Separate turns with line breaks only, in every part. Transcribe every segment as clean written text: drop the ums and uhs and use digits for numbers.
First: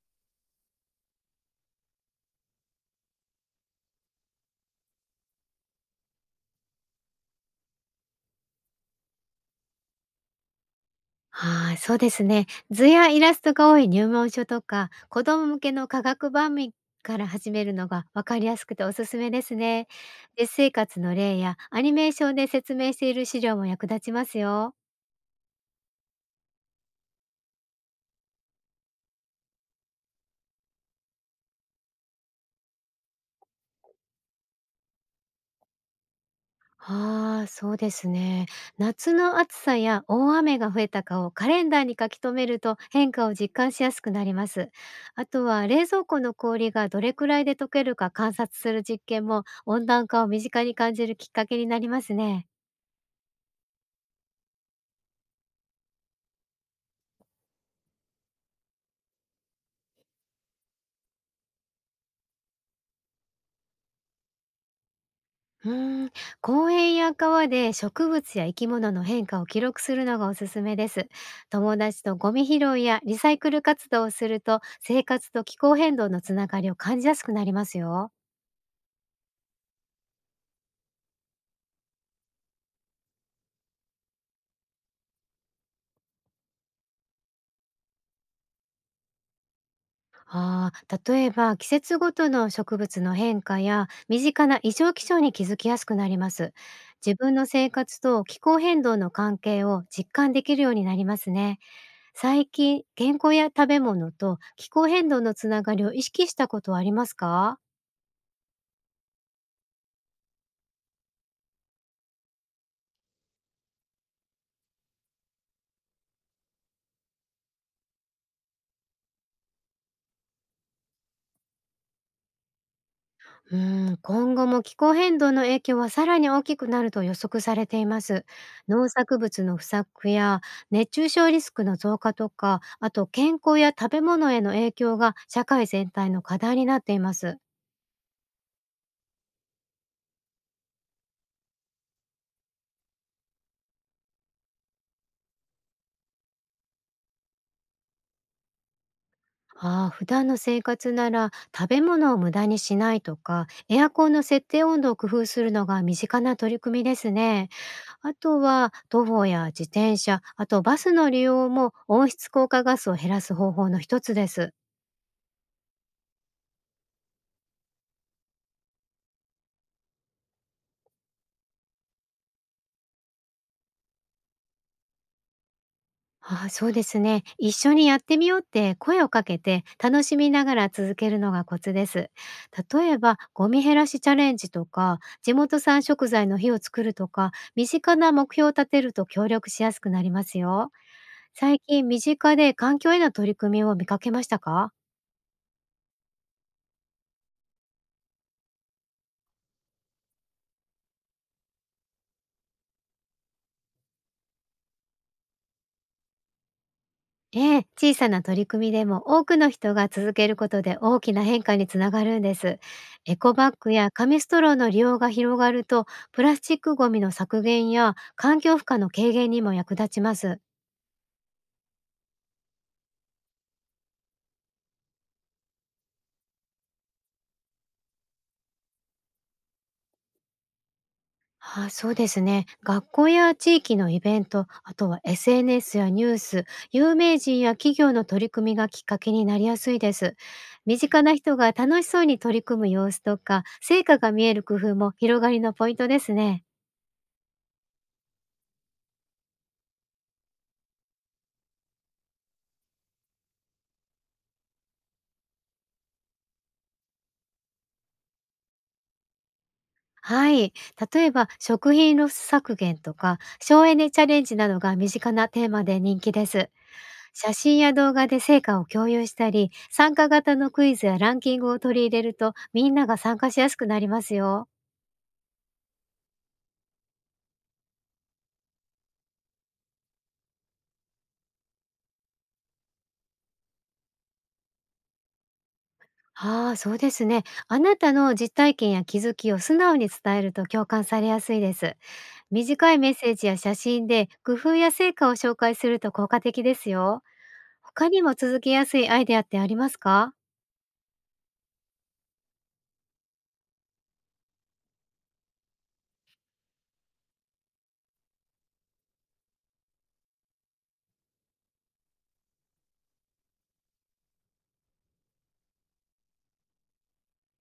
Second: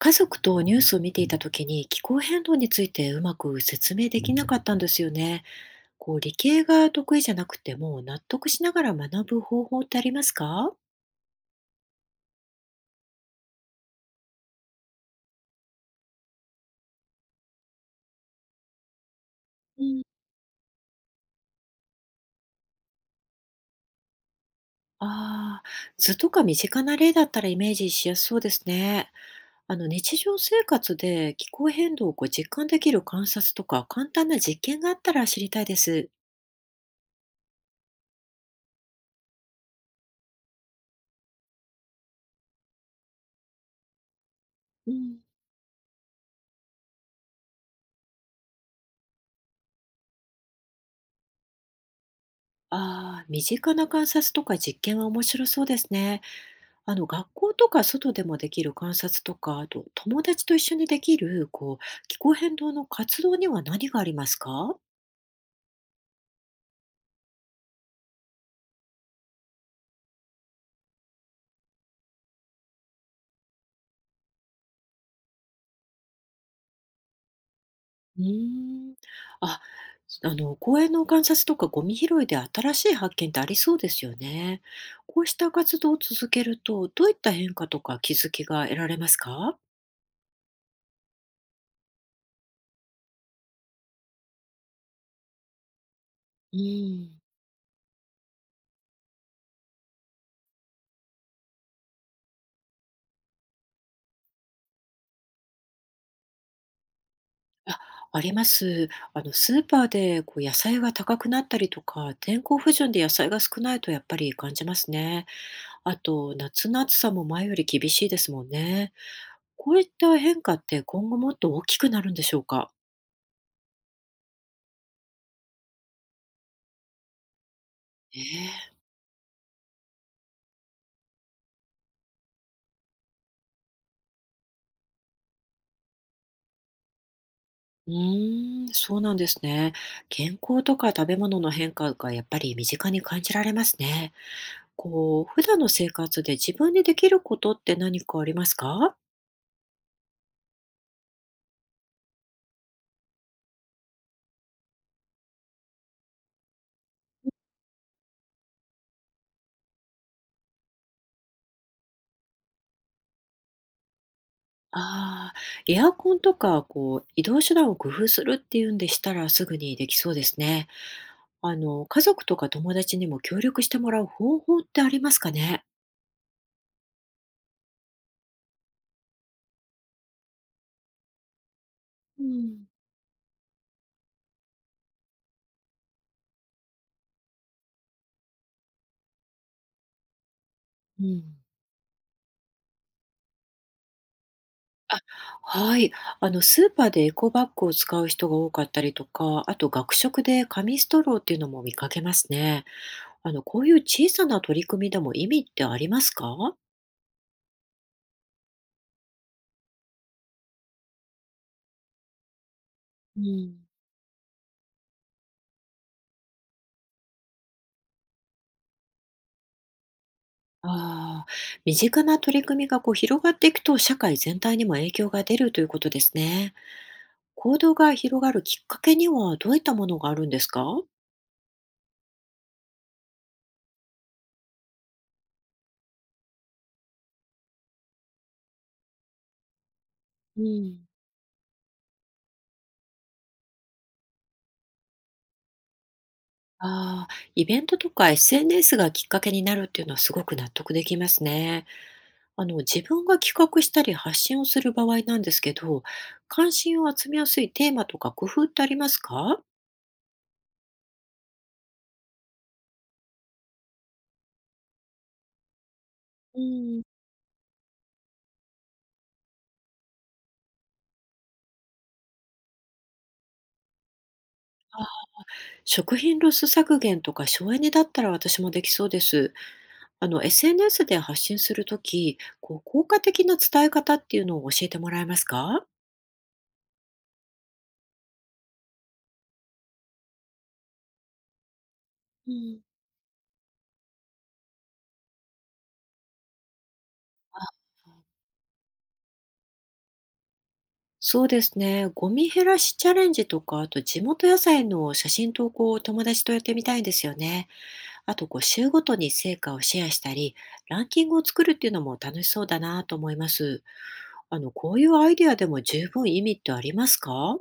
家族とニュースを見ていた時に気候変動についてうまく説明できなかったんですよね。理系が得意じゃなくても納得しながら学ぶ方法ってありますか？
はい、そうですね。図やイラストが多い入門書とか、子供向けの科学番組から始めるのが分かりやすくておすすめです
う
ね。
ん。
実生活の例やアニメーションで説明している資料も役立ちますよ。
ああ、図とか身近な例だったらイメージしやすそうですね。あの、日常生活で気候変動を実感できる観察とか簡単な実験があったら知りたいです。
ああ、そうですね。夏の暑さや大雨が増えたかをカレンダーに書き留めると変化を実感しやすくなります。
うん。
あとは冷蔵庫の氷がどれくらいで溶けるか観察する実験も温暖化を身近に感じるきっかけになりますね。
ああ、身近な観察とか実験は面白そうですね。あの、学校とか外でもできる観察とか、あと友達と一緒にできる気候変動の活動には何がありますか？
うーん、公園や川で植物や生き物の変化を記録するのがおすすめです。友達とゴミ拾いやリサイクル活動をすると生活と気候変動のつながりを感じやすくなりますよ。
うーん。あ、あの、公園の観察とかゴミ拾いで新しい発見ってありそうですよね。こうした活動を続けると、どういった変化とか気づきが得られますか？
ああ、例えば季節ごとの植物の変化や身近な異常気象に気づきやすくなります。
う
自
ん。
分の生活と気候変動の関係を実感できるようになりますね。最近、健康や食べ物と気候変動のつながりを意識したことはありますか？
あります。あの、スーパーで野菜が高くなったりとか、天候不順で野菜が少ないとやっぱり感じますね。あと、夏の暑さも前より厳しいですもんね。こういった変化って今後もっと大きくなるんでしょうか？
うん、今後も気候変動の影響はさらに大きくなると予測されていま
え
す。
え。
農作物の不作や熱中症リスクの増加とか、あと健康や食べ物への影響が社会全体の課題になっています。
うーん、そうなんですね。健康とか食べ物の変化がやっぱり身近に感じられますね。こう、普段の生活で自分でできることって何かありますか？
ああ、普段の生活なら食べ物を無駄にしないとか、エアコンの設定温度を工夫するのが身近な取り組みですね。あとは徒歩や自転車、あとバスの利用も温室効果ガスを減らす方法の一つです。
ああー、エアコンとか、こう、移動手段を工夫するっていうんでしたら、すぐにできそうですね。あの、家族とか友達にも協力してもらう方法ってありますかね？
ああ、そうですね。一緒にやってみようって声をかけて楽しみながら続けるのがコツです。
うん。
例えば、ゴミ減らしチャレンジとか、地元産食材の日を作るとか、身近な目標を立てると協力しやすくなりますよ。
うん。
最近、身近で環境への取り組みを見かけましたか？
あ、はい。あの、スーパーでエコバッグを使う人が多かったりとか、あと学食で紙ストローっていうのも見かけますね。あの、こういう小さな取り組みでも意味ってありますか？
ええ、小さな取り組みでも多くの人が続けることで大きな変化につながるんです。エ
う
コバッ
ん。
グや紙ストローの利用が広がると、プラスチックごみの削減や環境負荷の軽減にも役立ちます。
ああ、身近な取り組みが広がっていくと社会全体にも影響が出るということですね。行動が広がるきっかけにはどういったものがあるんですか？
ああ、そうですね。学校や地域のイベント、あとは SNS やニュース、有名人や企業の取り組みがきっかけになりやすいです。
う
身
ん。
近な人が楽しそうに取り組む様子とか、成果が見える工夫も広がりのポイントですね。
ああ、イベントとか SNS がきっかけになるっていうのはすごく納得できますね。あの、自分が企画したり発信をする場合なんですけど、関心を集めやすいテーマとか工夫ってありますか？
はい。例えば、食品ロス削減とか、省エネチャレンジなどが身近なテーマで人気で
う
す。
ん、
写真や動画で成果を共有したり、参加型のクイズやランキングを取り入れると、みんなが参加しやすくなりますよ。
食品ロス削減とか省エネだったら私もできそうです。あの、SNS で発信するとき、こう、効果的な伝え方っていうのを教えてもらえますか？
ああ、そうですね。あなたの実体験や気づきを素直に伝えると共感されやすいです。
うん、
短いメッセージや写真で工夫や成果を紹介すると効果的ですよ。
あ、
他にも続けやすいアイデアってありますか？
そうですね。ゴミ減らしチャレンジとか、あと地元野菜の写真投稿を友達とやってみたいんですよね。あと、こう、週ごとに成果をシェアしたり、ランキングを作るっていうのも楽しそうだなと思います。あの、こういうアイデアでも十分意味ってありますか？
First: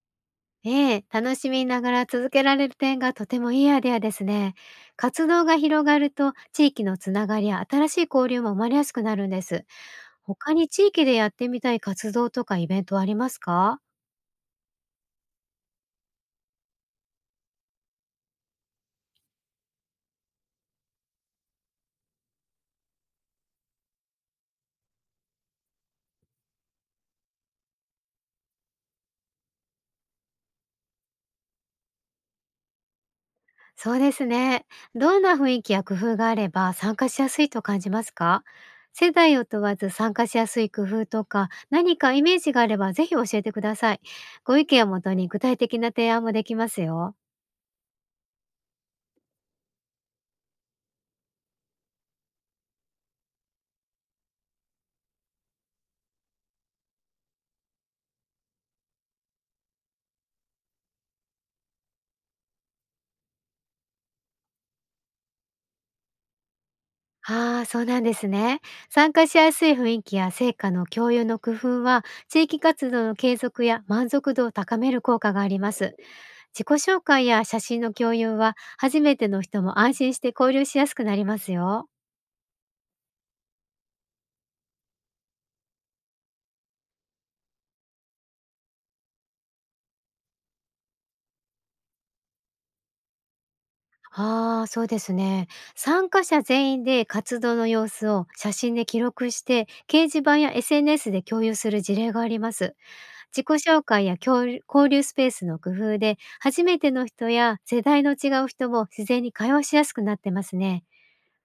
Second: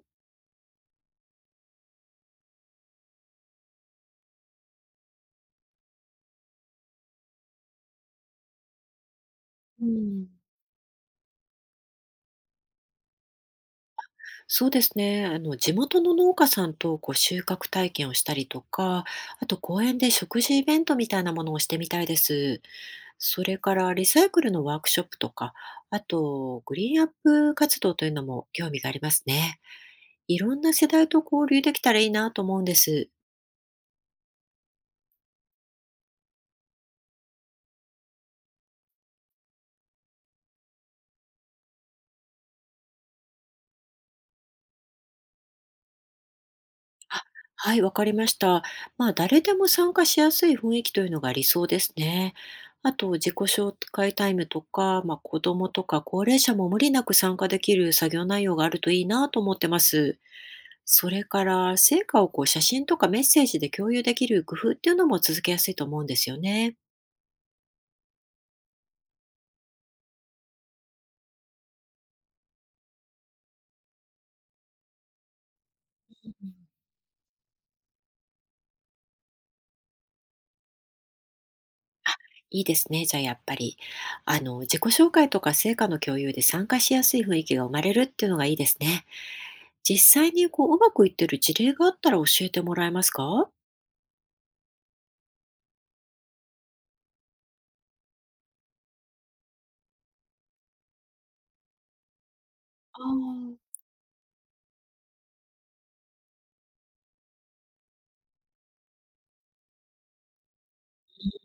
ええ、楽しみながら続けられる点がとてもいいアイデアですね。活動が広がると地域のつながりや新しい交流も生まれやすくなるんです。
うん、
他に地域でやってみたい活動とかイベントはありますか？
そうですね。あの、地元の農家さんと収穫体験をしたりとか、あと公園で食事イベントみたいなものをしてみたいです。それからリサイクルのワークショップとか、あとグリーンアップ活動というのも興味がありますね。いろんな世代と交流できたらいいなと思うんです。
そうですね。どんな雰囲気や工夫があれば参加しやすいと感じますか？世代を問わず参加しやすい工夫とか何かイメージがあればぜひ教えてください。ご意見をもとに具体的な提案もできますよ。
あ、はい、わかりました。まあ、誰でも参加しやすい雰囲気というのが理想ですね。あと、自己紹介タイムとか、まあ、子供とか高齢者も無理なく参加できる作業内容があるといいなと思ってます。それから、成果を写真とかメッセージで共有できる工夫っていうのも続けやすいと思うんですよね。
ああ、そうなんですね。参加しやすい雰囲気や成果の共有の工夫は、地域活動の継続や満足度を高める効果があります。
う
自己
ん、
紹介や写真の共有は、初めての人も安心して交流しやすくなりますよ。
いいですね。じゃあやっぱり、あの、自己紹介とか成果の共有で参加しやすい雰囲気が生まれるっていうのがいいですね。実際に、うまくいってる事例があったら教えてもらえますか？
ああ、そうですね。参加者全員で活動の様子を写真で記録して、掲示板や SNS で共有する事例があります。
あ
自己
あ。
紹介や交流スペースの工夫で、初めての人や世代の違う人も自然に会話しやすくなってますね。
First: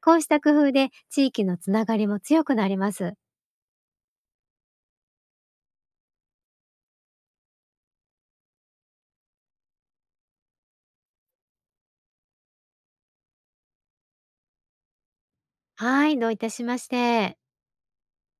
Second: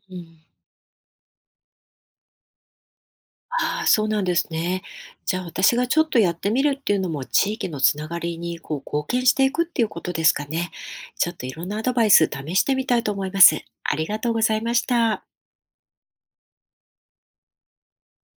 こ
う
うした
ん。
工夫で地域のつながりも強くなります。
ああ、そうなんですね。じゃあ、私がちょっとやってみるっていうのも、地域のつながりに、貢献していくっていうことですかね。ちょっといろんなアドバイス試してみたいと思います。ありがとうございました。
はい、どういたしまして。